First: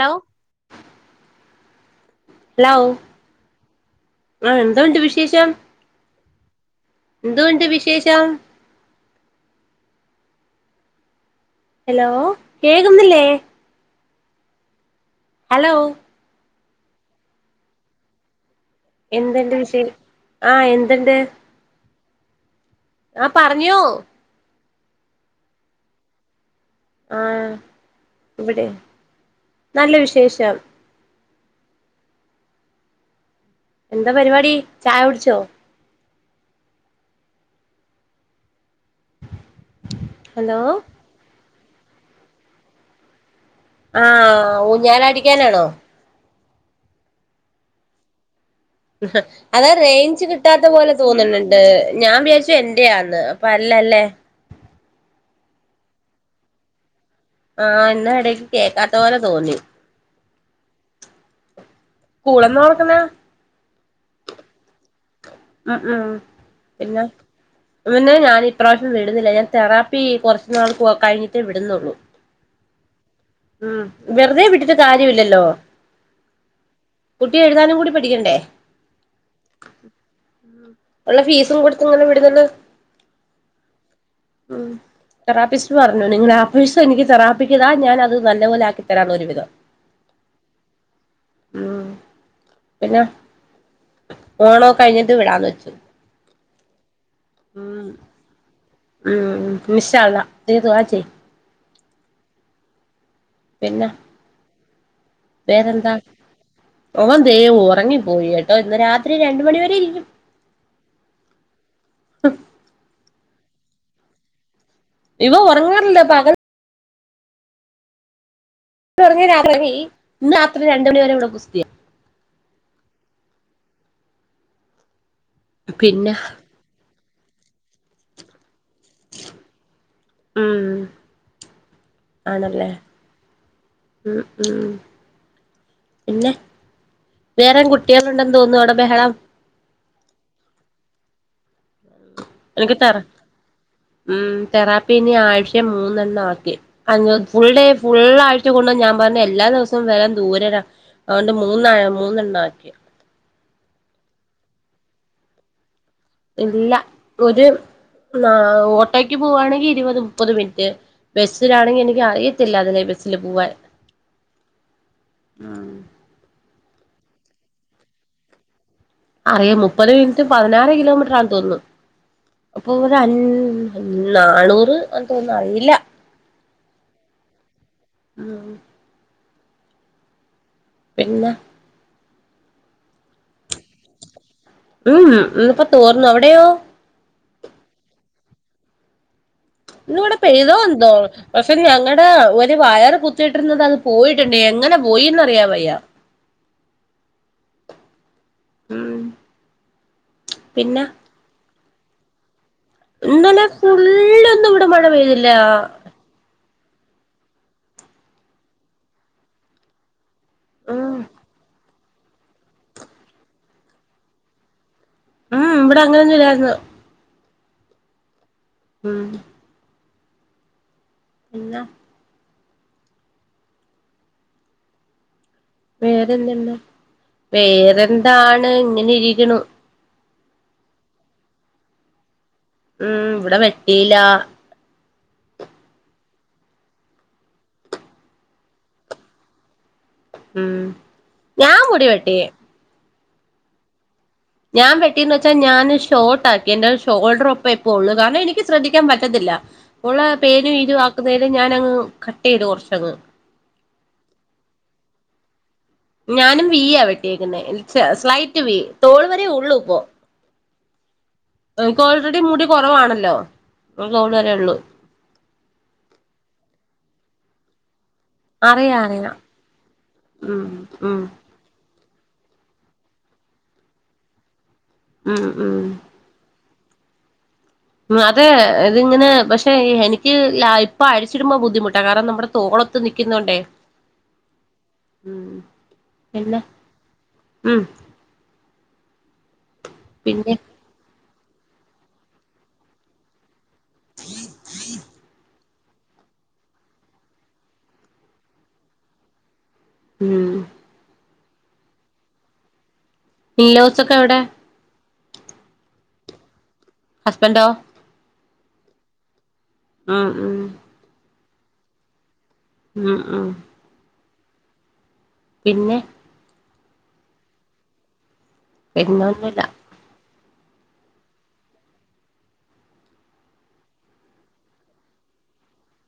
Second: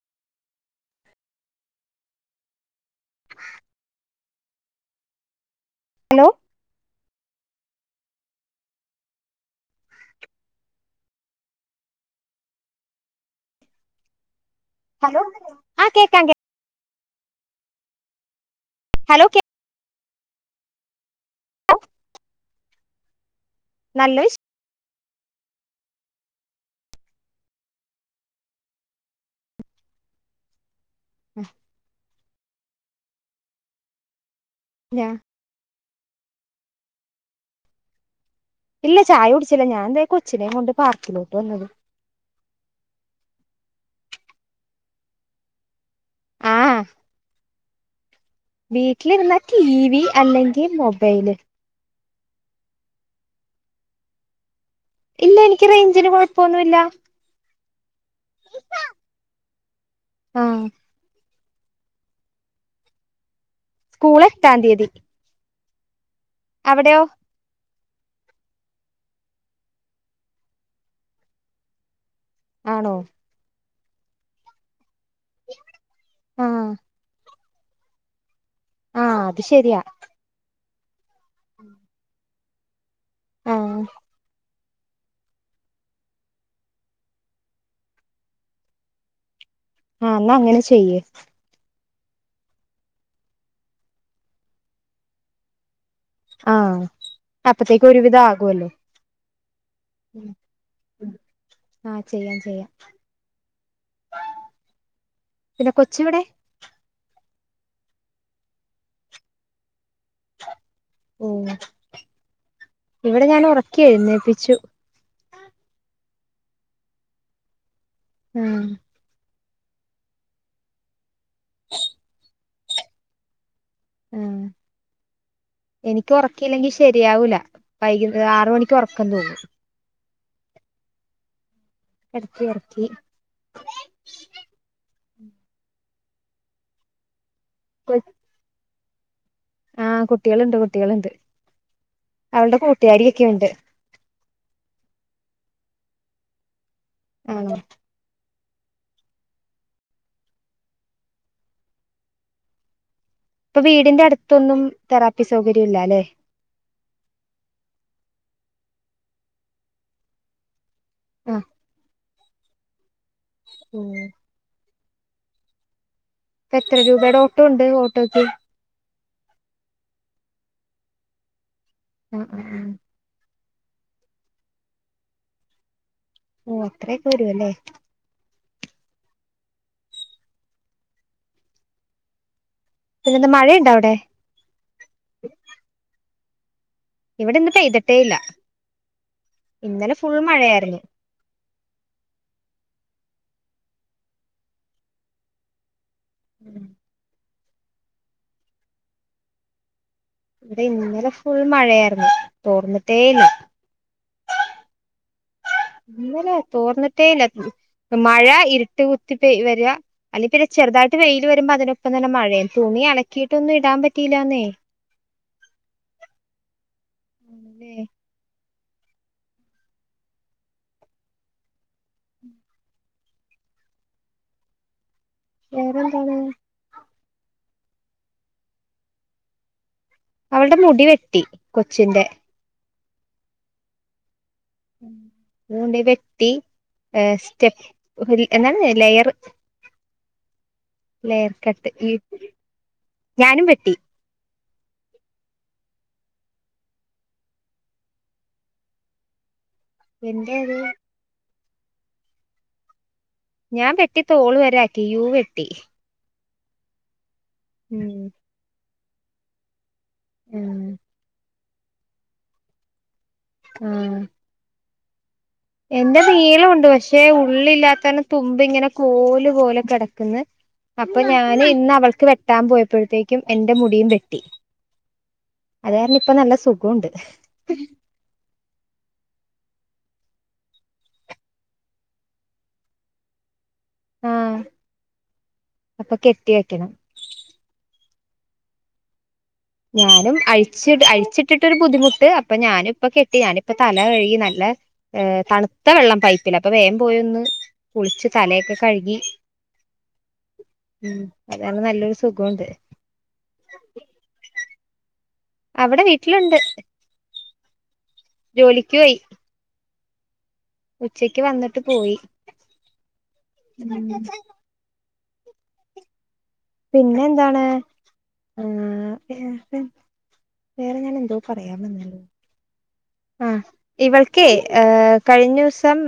Law ലോ ആ എന്താ ഉണ്ട് വിശേഷം അലോ എന്തൊഒണ്ട് വിശേഷം ഹലോ കേകുന്നില്ലേ ഹലോ ആ കേക്കാം കേ ഹലോ കേക്കാവോ എന്തെന്റെ വിശേ ആ എന്ത്ണ്ട് അപ് പറഞ്ഞോ നല്ല വിശേ ആഹ ഇവിടെ നല്ല വിശേഷം ഉം എന്താ പരിപാടി ചായ ഞാ കുടിച്ചോ ഇല്ല ചായ കുടിച്ചില്ല ഞാൻ ദേ കൊച്ചിനേും ഹലോ കൊണ്ട് പാർക്കിലോട്ട് വന്നതാ ആഹ് ഊഞ്ഞാൽ അടിക്കാനാണോ ആ വീട്ടിലിരുന്നാ ടി അതാ വി റേഞ്ച് കിട്ടാത്ത അല്ലെങ്കിൽ പോലെ മൊബൈല് തോന്നുന്നുണ്ട് ഞാൻ വിചാരിച്ചു എന്റെയാന്ന് അപ്പ അല്ലല്ലേ ഇല്ല എനിക്ക് റേഞ്ചിന് കൊഴപ്പൊന്നുല്ല ആ ഇന്ന ഇടക്ക് കേക്കാത്ത പോലെ തോന്നി ആ സ്കൂളെന്ന തുറക്കുന്നെ സ്കൂള് എട്ടാം തീയതി ഉം ഉം അവിടെയോ ഇവനെ ഞാൻ ഇപ്രാവശ്യം വിടുന്നില്ല ഞാൻ തെറാപ്പി കുറച്ച നാൾ കഴിഞ്ഞിട്ടേ വിടുന്നുള്ളൂ ആണോ ഉം വെറുതെ വിട്ടിട്ട് കാര്യല്ലല്ലോ ആ കുട്ടി എഴുതാനും കൂടി പഠിക്കണ്ടേ ആ അത് ശെരിയാ ഉള്ള ഫീസും കൊടുത്ത് ഇങ്ങനെ വിടുന്ന ആ ഉം തെറാപ്പിസ്റ്റ് പറഞ്ഞു നിങ്ങൾ ആ ഫീസ് എനിക്ക് തെറാപ്പിക്ക് താ ഞാനത് നല്ലപോലെ ആക്കിത്തരാന്ന് ഒരു വിധം ആ എന്നാ അങ്ങനെ ചെയ്യ് ഉം പിന്നെ ഓണക്കൊ കഴിഞ്ഞിട്ട് വിടാന്ന് വെച്ചു ആ ഉം അപ്പത്തേക്കും ഒരുവിധം ആകുവല്ലോ ഉം ഇൻഷാ അള്ളാ നീ ദുആ ചെയ്യ് ആ ചെയ്യാം ചെയ്യാം പിന്നെ പിന്നെ വേറെന്താ കൊച്ച് എവിടെ ഓൻ ദേ ഉറങ്ങിപ്പോയി കേട്ടോ ഇന്ന് രാത്രി രണ്ട മണിവരെ ഇരിക്കും ഓ ഇവിടെ ഞാൻ ഉറ ക്കി എഴുന്നേപ്പിച്ചു ഇവ ഉറങ്ങാർല്ലേ പകൽ മ്മ് ന്ന് രാത്രി രണ്ട് മണി വരെള്ളൂ [inaudible] മ്മ് എനിക്ക് പിന്നെ ഉറക്കല്ലെങ്കി ശെ ആവൂല വൈ ആറ്മണി ഉറക്കം തൂങ്ങും ഉം ത്തി ആണല്ലേ ഒർക്കി ഉം ഉം പിന്നെ വേറെ കുട്ടികള്ണ്ടെന്ന്തോന്നു അവടെ ബഹളം ആ കുട്ടികള്ണ്ട് കുട്ടികള്ണ്ട് നിക്ക് തെറ മ്മ് തെറാപ്പി ഇനി ആഴ്ച മൂ ന്നന്നാ ഒക്കെ [unintelligible] ആണോ ഫുൾഡേ ഫുള്ള് ആയി ച്ചു കൊണ്ട് ഞാൻ പർഞ്ഞ് എല്ലാ ദിവസവും വെം ഇത് ദൂരലാ അയൊണ്ട് മൂന്ന് ആയ മൂന്ന് ഇണ്ടാക്കി ഇപ്പ വീടിന്റെ അട്ത്തൊന്നും തെറാപ്പി സൗകര്യം ഇല്ലാലെ ഇല്ല ഒര് ന്നാ ഓട്ടോക്ക് പോവാണെങ്കി ഇരുപത് മുപ്പത് മിൻറ്റ് ആഹ് ബെസ്സിലാണെങ്കി എനിക്ക് അറി ത്തില്ല അതിലെ ബ സ്സില് പോവാൻ മ്മ് ഇപ്പ എത്ര രൂപേടെ ഓട്ടോ ണ്ട് ഓട്ടോക്ക് അറിയ മുപ്പത് മിനിറ്റ് പതിനാറ് കിലോമീറ്റർ ആ തോന്നുന്നു ആഹ് ആഹ് ആഹ് അപ്പൊ ഒരു അ നാണൂറ് ആന്ന് തോന്നുന്ന് അറീല്ല ഓ അത്രയൊക്കെ വരുവല്ലേ മ്മ് പിന്ന പിന്നെ എന്ത മഴണ്ടാ അവിടെ മ്മ് ഇന്നിപ്പോ തോർന്നു അവ അവിടയോ ഇവിടെ ഇന്ന് പെയ്തിട്ടേ ഇല്ല ഇന്നലെ ഇന്ന് ഫുൾ ഇവിടെ പെയ്തോ മഴയായിരുന്നു എന്തോ പ പ്പ ഞങ്ങടെ മ്മ് മ്മ് ഇവിടെ ഇന്നലെ ഫുൾ മഴയാ [unintelligible] ഇന്നലെ ഫുള്ളും ന്നും ഇവിടെ മഴ പെയ്തി ല്ലാ. ഇന്നലെ തോർന്നിട്ടേ ഇല്ല മഴ ഇരുട്ട് കുത്തി പെയ വെര. അല്ലെങ്കി പിന്നെ ഉം ചെറ്തായിട്ട് വെയില് വരുമ്പോ അതിനെ ഇപ്പ നല്ല മഴയും തുണി അലക്കിട്ടൊന്നും ഇടാൻ പറ്റീലാന്നേ. ഉം ഇവിടെ അങ്ങനൊന്നും ഇല്ലായിര്ന്ന്. ആണല്ലേ ഉം. പിന്ന വേറെന്താണ് വേറെന്ത്ണ്ട്. വേറെന്താണ് ഇങ്ങനെ ഇരികിണു. അവള്ടെ മുടി വെട്ടി കൊച്ചിൻ്റെ. ഉം ഇവിടെ വെട്ടീല. അതൊണ്ട് വെട്ടി എ സ്റ്റെപ്പ് എന്താണ് ലെയർ ഉം ലെയർ ഞാൻ കട്ട് മുടി ഈ. വെട്ടി [unintelligible] ഞാനും വെട്ടി. ഞാൻ വെട്ടിന്ന് വെച്ചാൽ ഞാന് ഷോർട്ട് ആക്കി എന്റെ ഒരു ഷോൾഡർ ഒപ്പം ഇപ്പള്ളൂ കാരണം എനിക്ക് ശ്രദ്ധിക്കാൻ പറ്റത്തില്ല. ഉള്ള പേനും എന്റേത് ഈരും ആക്കുന്നേ ത് ഞാനങ്ങ് കട്ട് ചെയ്തു കുറച്ചങ്ങ് ഞാൻ വെട്ടി തോള് വരെയാക്കി യൂ വെട്ടി. ഞാനും വീയാ വെ ട്ടിയേക്കുന്നെ ഉം സ്ലൈറ്റ് വി തോള് വരേ ഉള്ളൂ ഇപ്പോ. ഉം. എനിക്ക് ഓൾറെഡി മുടി കുറവാണല്ലോ. പ്പോൾ ആഹ് തോള് വരേ ഉള്ളൂ. എന്റെ നീളമുണ്ട് പക്ഷേ ഉള്ളില്ലാത്ത തുമ്പ് ഇങ്ങനെ അറിയാം അറിയാം കോല് പോലെ കിടക്കിന്ന് ഉം അപ്പൊ ഉം ഞാന് ഇന്ന് അവൾ വെട്ടാൻ പോയപ്പോഴത്തേക്കും എന്റെ മുടിയും വെട്ടി. ഉം അത് ഉം കാരണം ഇപ്പ നല്ല സു കോണ്ട് അതെ ഇതിങ്ങനെ ഭ എനിക്ക് ഇപ്പൊ അഴിച്ചിടുമ്പോ ബുദ്ധിമുട്ടാ കാരണം നമ്മുടെ തോളത്ത് നിയ്ക്കുന്നോണ്ടേ. ആഹ് അപ്പൊ കെട്ടി പിന്നെ വെക്കണം. ഉം ഞാനും പിന്നെ അഴിച്ചിട അഴിച്ചി ഇട്ടിട്ടൊരു ബുദ്ധിമുട്ട് അപ്പൊ ഞാനും ഇപ്പൊ കെട്ടിയാനും ഇപ്പൊ തല കഴുകി നല്ല തണു ത്ത വെള്ളം പൈപ്പില് അപ്പൊ വേഗം പോയി ഒന്ന് കുളിച്ച് തലയൊക്കെ കഴുകി ഊം ഉം അതാണ് നല്ലൊരു സുഖുണ്ട് പിള്ളേസൊക്കെ എവിടെ? അവിടെ വീട്ടിലുണ്ട് ഹസ്ബന്റോ? ജോലിക്ക് പോയി ഉം ഉം ഉച്ചയ്ക്ക് വന്നിട്ട് പോയി മ് മ് ഉം പിന്നെ പിന്നെ എന്താണ് ആ പിന്നൊന്നുല്ല [unintelligible] വേറെ ഞാൻ എന്തോ പറയാൻ വന്നല്ലോ ആ ഇവൾക്കേ കഴിഞ്ഞ ദിവസം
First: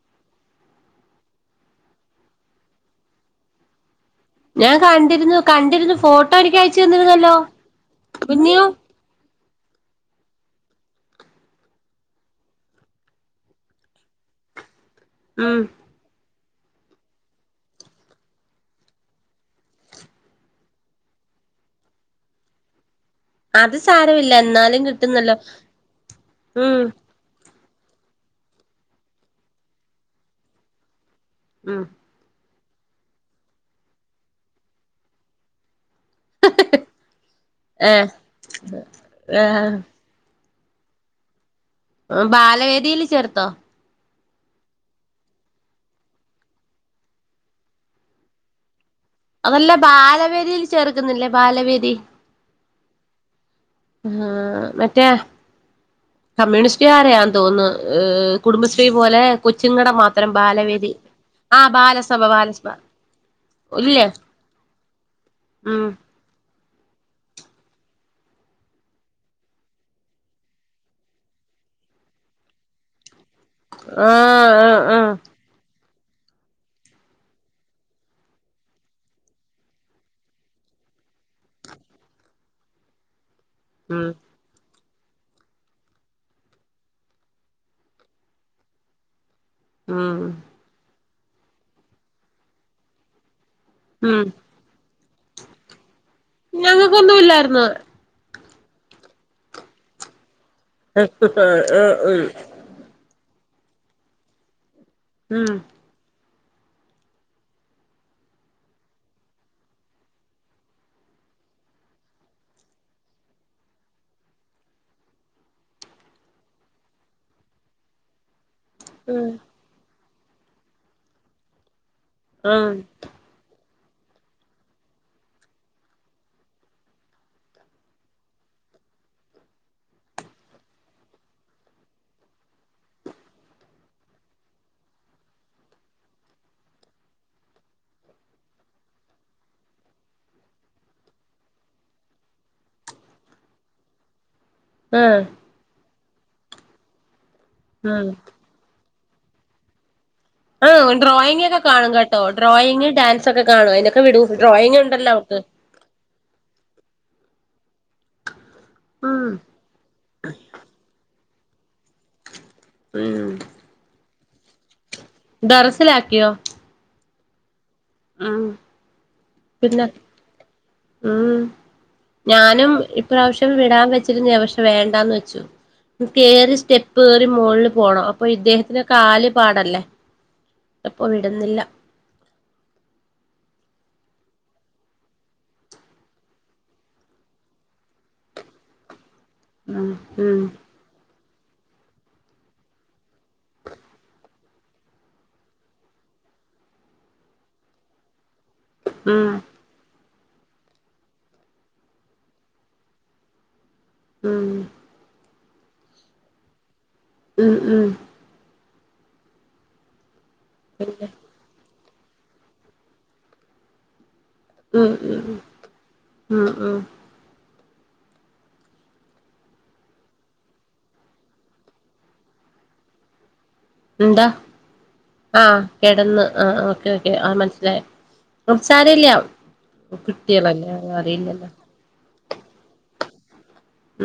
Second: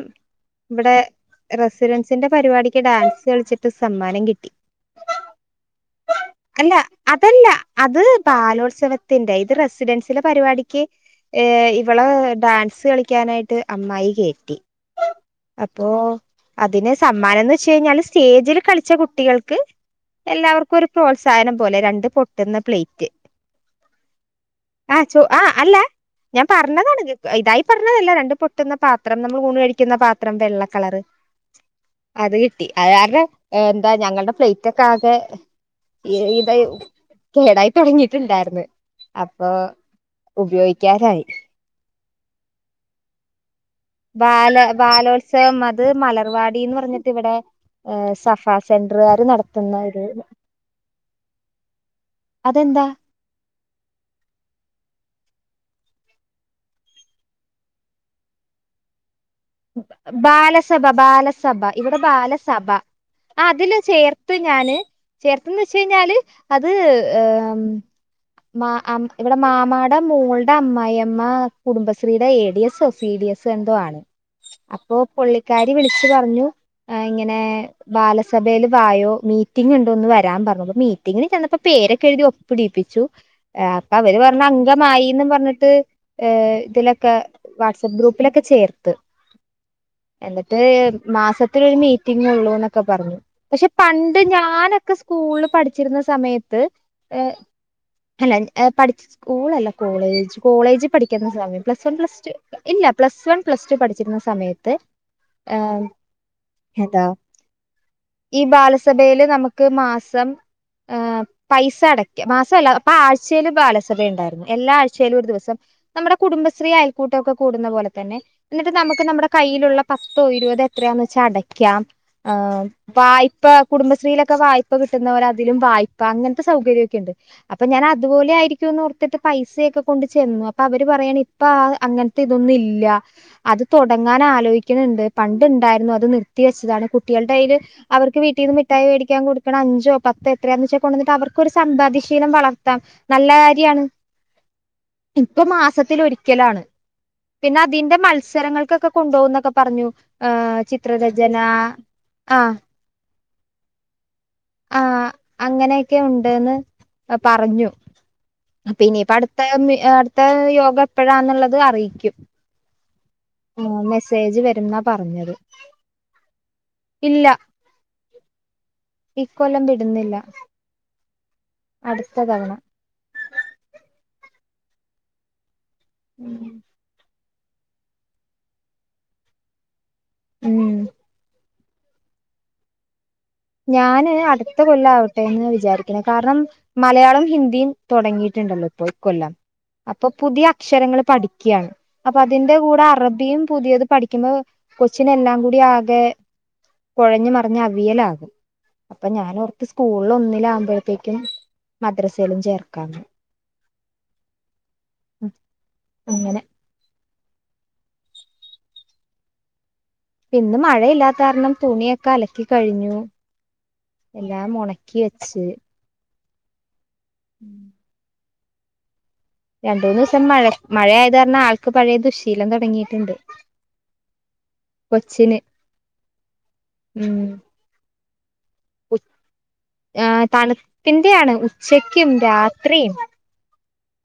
ഇവിടെ റെസിഡൻസിന്റെ പരിപാടിക്ക് ഡാൻസ് കളിച്ചിട്ട് സമ്മാന ഞാൻ കണ്ടിരുന്നു കണ്ടിരുന്നു ഫോട്ടോ എനിക്ക് അല്ല അയച്ചു തന്നിരുന്നല്ലോ അതല്ല പിന്നെയോ റസിഡൻസിലെ പരിപാടിക്ക് ഇവള് ഡാൻസ് കളിക്കാനായിട്ട് അമ്മായി കേറ്റി ഉം അപ്പോ അതിന് സമ്മാനംന്ന് വെച്ച കഴിഞ്ഞാല് സ്റ്റേജിൽ കളിച്ച കുട്ടികൾക്ക് എല്ലാവർക്കും ഒരു പ്രോത്സാഹനം പോലെ രണ്ട് പൊട്ടുന്ന പ്ലേറ്റ് അത് സാരമില്ല എന്നാലും ആഹ് ചോ കിട്ടുന്നല്ലോ ആഹ് അല്ല ഞാൻ ഉം പറഞ്ഞതാണ് കിട്ടു ആ ഇതായി പറഞ്ഞതല്ല രണ്ട് പൊട്ടുന്ന പാത്രം നമ്മൾ ഊണ് കഴിക്കുന്ന പാത്രം വെള്ള കളറ് ഉം അതെ അതരുടെ എന്താ ഞങ്ങളുടെ ഫ്ലൈറ്റ് ഒക്കെ ആകെ ഇതായി കേടായി ഏഹ് തുൊടങ്ങിട്ടുണ്ടായിരുന്നു അപ്പൊ ഏഹ് ഉപയോഗിക്കാരായി ബാലവേദിയിയില് ചേർന്നോ ബാല ബാലോത്സവം അത് മലർവാടിന്ന് പറഞ്ഞിട്ട് ഇവിടെ സഫാ സെന്റ അതല്ല ബാലവേരിയിൽ ചെറർക്ക കിന്നില്ല ബാലവേദി അതെന്താ ആ മറ്റേ കമ്മ്യൂണിസ്റ്റുകാരാന്ന് തോന്നുന്നു ഏ കുടുംബശ്രീ പോലെ കൊച്ചുങ്ങടെ മാത്രം ബാലസഭ ബാലവേദി ബാലസഭ ഇവിടെ ബാലസഭ അതില് ഇല്ലേ ചേർത്ത് ഞാന് ചേർത്തന്ന് വെച്ച ഉം കഴിഞ്ഞാല് അത് മാ അം ഇവിടെ മാമാടെ മോളുടെ അമ്മായിമ്മ കുടുംബശ്രീയുടെ A D S C D S so എന്തോ ആണ്. ആഹ് ആഹ് അപ്പോ ആഹ് പുള്ളിക്കാരി വിളിച്ചു പറഞ്ഞു ഇങ്ങനെ ബാലസഭേല് വായോ മീറ്റിംഗ് ഉണ്ട് ഒന്ന് വരാൻ പറഞ്ഞു. അപ്പൊ മീറ്റിങ്ങിന് ചെന്നപ്പോ പേരൊക്കെ എഴുതി ഒപ്പിടീപ്പിച്ചു. അപ്പ ഉം അവര് പറഞ്ഞ മായീന്ന് പറഞ്ഞിട്ട് ഇതിലൊക്കെ വാട്സ് ആപ്പ് ഗ്രൂപ്പിലൊക്കെ ചേർത്ത്. ഉം എന്നിട്ട് മാസത്തിലൊരു മീറ്റിംഗ് ഉള്ളൂന്നൊക്കെ പറഞ്ഞു. പക്ഷെ പണ്ട് ഉം ഞാനൊക്കെ സ്കൂളിൽ പഠിച്ചിരുന്ന സമയത്ത് ഏ ഞങ്ങക്കൊന്നും ഇല്ലായിരുന്നു അല്ല എ പഠിച്ച സ്കൂളല്ല കോളേജ്. കോളേജിൽ പഠിക്കുന്ന സമയം പ്ലസ് വൺ പ്ലസ് ടു ഇല്ല പ്ലസ് വൺ പ്ലസ് ടു പഠി ച്ചിരുന്ന സമയത്ത് ഉം ആ താ ഈ ബാലസഭയില് നമുക്ക് മാസം ഏ പൈസ അടക്ക മാസല്ല അപ്പൊ ആഴ്ചൽ ബാലസഭ ഉണ്ടായിരുന്നു എല്ലാ ആഴ്ചയിലും ഒരു ദിവസം നമ്മുടെ കുടുംബശ്രീ അയൽക്കൂട്ടൊക്കെ കൂടുന്ന പോലെ തന്നെ എന്നിട്ട് നമുക്ക് ഉം നമ്മുടെ കയ്യിലുള്ള പത്തോ ഇരുപതോ എത്രയാന്ന് വെച്ചാ അടയ്ക്കാം. ആ ആഹ് വായ്പ കുടുംബശ്രീയിലൊക്കെ വായ്പ കിട്ടുന്ന പോലെ അതിലും വായ്പ അങ്ങനത്തെ സൗകര്യക്കെ ഉണ്ട്. അപ്പൊ ഞാൻ അതുപോലെ ആയിരിക്കുംന്ന് ഓർത്തിട്ട് പൈസയൊക്കെ കൊണ്ട് ചെന്നു അപ്പൊ അവര് പറയാണ് ഇപ്പ അങ്ങനത്തെ ഇതൊന്നും ഇല്ല അത് തുടങ്ങാൻ ആലോചിക്കണണ്ട്. പണ്ട് ഉണ്ടായിരുന്നു അത് നിർത്തി വെച്ചതാണ്. കുട്ടികളുടെ കയീല് അവർക്ക് വീട്ടീന്ന് മിഠായി വേടിക്കാൻ കൊടുക്കണ അഞ്ചോ പത്തോ എത്രയാന്ന് വെച്ചാൽ കൊണ്ടുവന്നിട്ട് അവർക്കരു സമ്പാദ്യശീലം വളർത്താം. നല്ല കാര്യാണ്. ആഹ് ഇപ്പം മാസത്തിലൊരിക്ക രിക്കലാണ്. പിന്നെ അതിന്റെ ഉം മൽ കൊക്കെ കൊണ്ട്പോന്നൊക്കെ പറഞ്ഞു. ഏഹ് ആ ചിത്രരചന ഡ്രോയിങ് ഒക്കെ കാണും കേട്ടോ ഡ്രോയിങ്, ഡാൻ സൊക്കെ കാണും അയിന്റ ആ അങ്ങനെയൊക്കെ ഉണ്ട്ന്ന് അപ് പറഞ്ഞു. പിന്നെ ഇപ്പ ഉം അടുത്ത അടുത്ത യോഗ എപ്പഴാന്നുള്ളത് അത് അറിയിക്കും. [unintelligible] പേജ്ജ് വരുന്ന ടെറസിൽ ആക്കിയോ ഇല്ലാ അ പിന്ന വിടുന്നില്ല ഉം അടുത്ത തവണ. ഞാനും ഇപ്രാവശ്യം വിടാൻ വച്ചിരുന്ന പക്ഷെ വേണ്ടാന്ന് വെച്ചു- ഉം കേറി സ്റ്റെപ്പ് മോളിൽപോണം അപ്പൊ ഇദ്ദേഹത്തിന് കാല് പാടല്ലേ--? ഉം. എപ്പൊ വിടുന്നില്ലാ ഞാന് അടുത്ത കൊല്ലം ആവട്ടെ എന്ന് വിചാരിക്കണ കാരണം മലയാളം ഹിന്ദിയും തൊടങ്ങിയിട്ടുണ്ടല്ലോ ഇപ്പോ ഇ കൊല്ലം- ഉം അപ്പൊ ഉം പുതിയ അക്ഷരങ്ങള് പഠി ക്യണ് അപ്പ അതിന്റെ കൂടെ അറബിയും പുതിയത് പഠിക്കുമ്പോ കൊച്ചിന് എല്ലാം കൂടി ആകെ കൊഴഞ്ഞുമറിഞ്ഞ് അവിയലാകും ഉം അപ്പംഞാനോർത്ത് സ്കൂൾ ഇവൾ ഒന്നിലാകുമ്പോഴേക്കും മദ്രസയിലും ചേർക്കാം മ് അങ്ങനെ മ് മ് ഇന്ന് പിന്നെ മഴയില്ലാത്ത കാരണം തുണിയക്ക് കലക്കി കഴിഞ്ഞൂ എല്ലാം മൊണക്കി വെച്ച് മ് മ് രണ്ട് മൂന്ന് ദിവസം മഴ മഴയാത് കാരണം ആൾക്ക് പഴയ ദുശ്ശീലം തൊടങ്ങിട്ടുണ്ട് എന്താ ആ കെടന്ന് ആ ഓക്കെ ഓക്കെ ആ ഉം മനസ്സിലായ് ഒസാരല്ലൃ ആഹ് കുട്ടികളല്ലേ അറിയില്ലല്ലോ രാത്രി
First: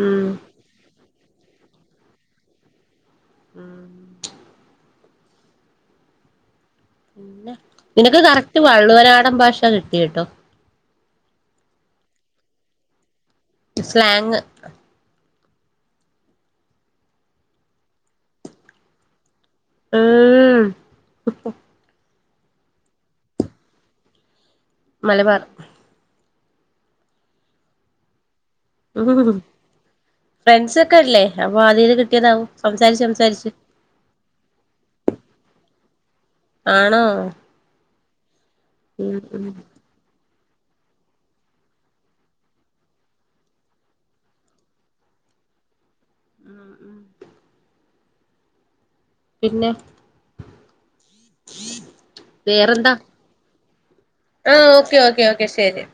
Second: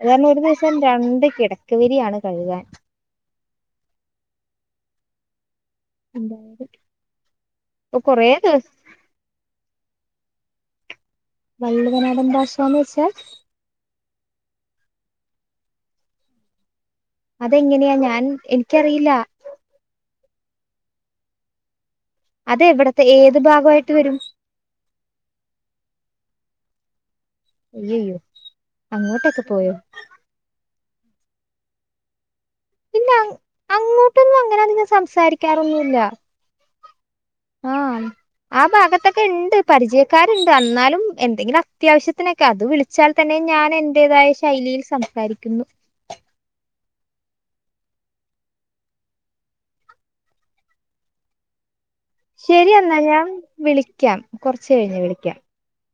അതാണ് ഉം ഒരു ദിവസം രണ്ടി കിടക്ക വിരിയാണ് കഴുകാൻ ഉം [unintelligible] പിന്നെ ഇപ്പൊ നിനക്ക് കൊറേ കറക്റ്റ് ദിവസം വള്ളുവനാടംഭാഷ കി കേട്ടൊ വള്ളുവനാടൻ ഭാഷാന്നുവച്ചാ സ്ലാങ് അതെങ്ങനെയാ ഞാൻ എനിക്കറിയില്ലാ ഉം അത്എവിടത്തെ ഏത് ഭാഗയിട്ട് വരും- മലബാർ അയ്യയ്യോ ഉം അങ്ങോട്ടൊക്കെ പോയോ ഫ്രണ്ട്സ് അപ്പല്ലേ ആദ്യായിട്ട് കിട്ടിയതാവും സംസാരിച്ചു ഇല്ല സംസാരിച്ചു സംസാരിക്കാർഒന്നുമില്ല ആണോ ആ ആ ഉം ഭാഗത്തൊക്കെ ഉം ഉണ്ട് പരിചയക്കാരർ ണ്ട് എന്നാലും എന്തെങ്കിലും അത്യാവശ്യത്തിനൊക്കെ അത് വിളിച്ചാൽ തന്നെ ഞാൻ എൻറേതായ ശൈലിയിൽ സംസാരിക്കുന്നു ഉം ഉ പിന്നെ ശരി എന്നന്നാല് ഞാൻ വിളിക്ക ആ ഓക്കേ ഓക്കെ ഓക്കെ ശെരി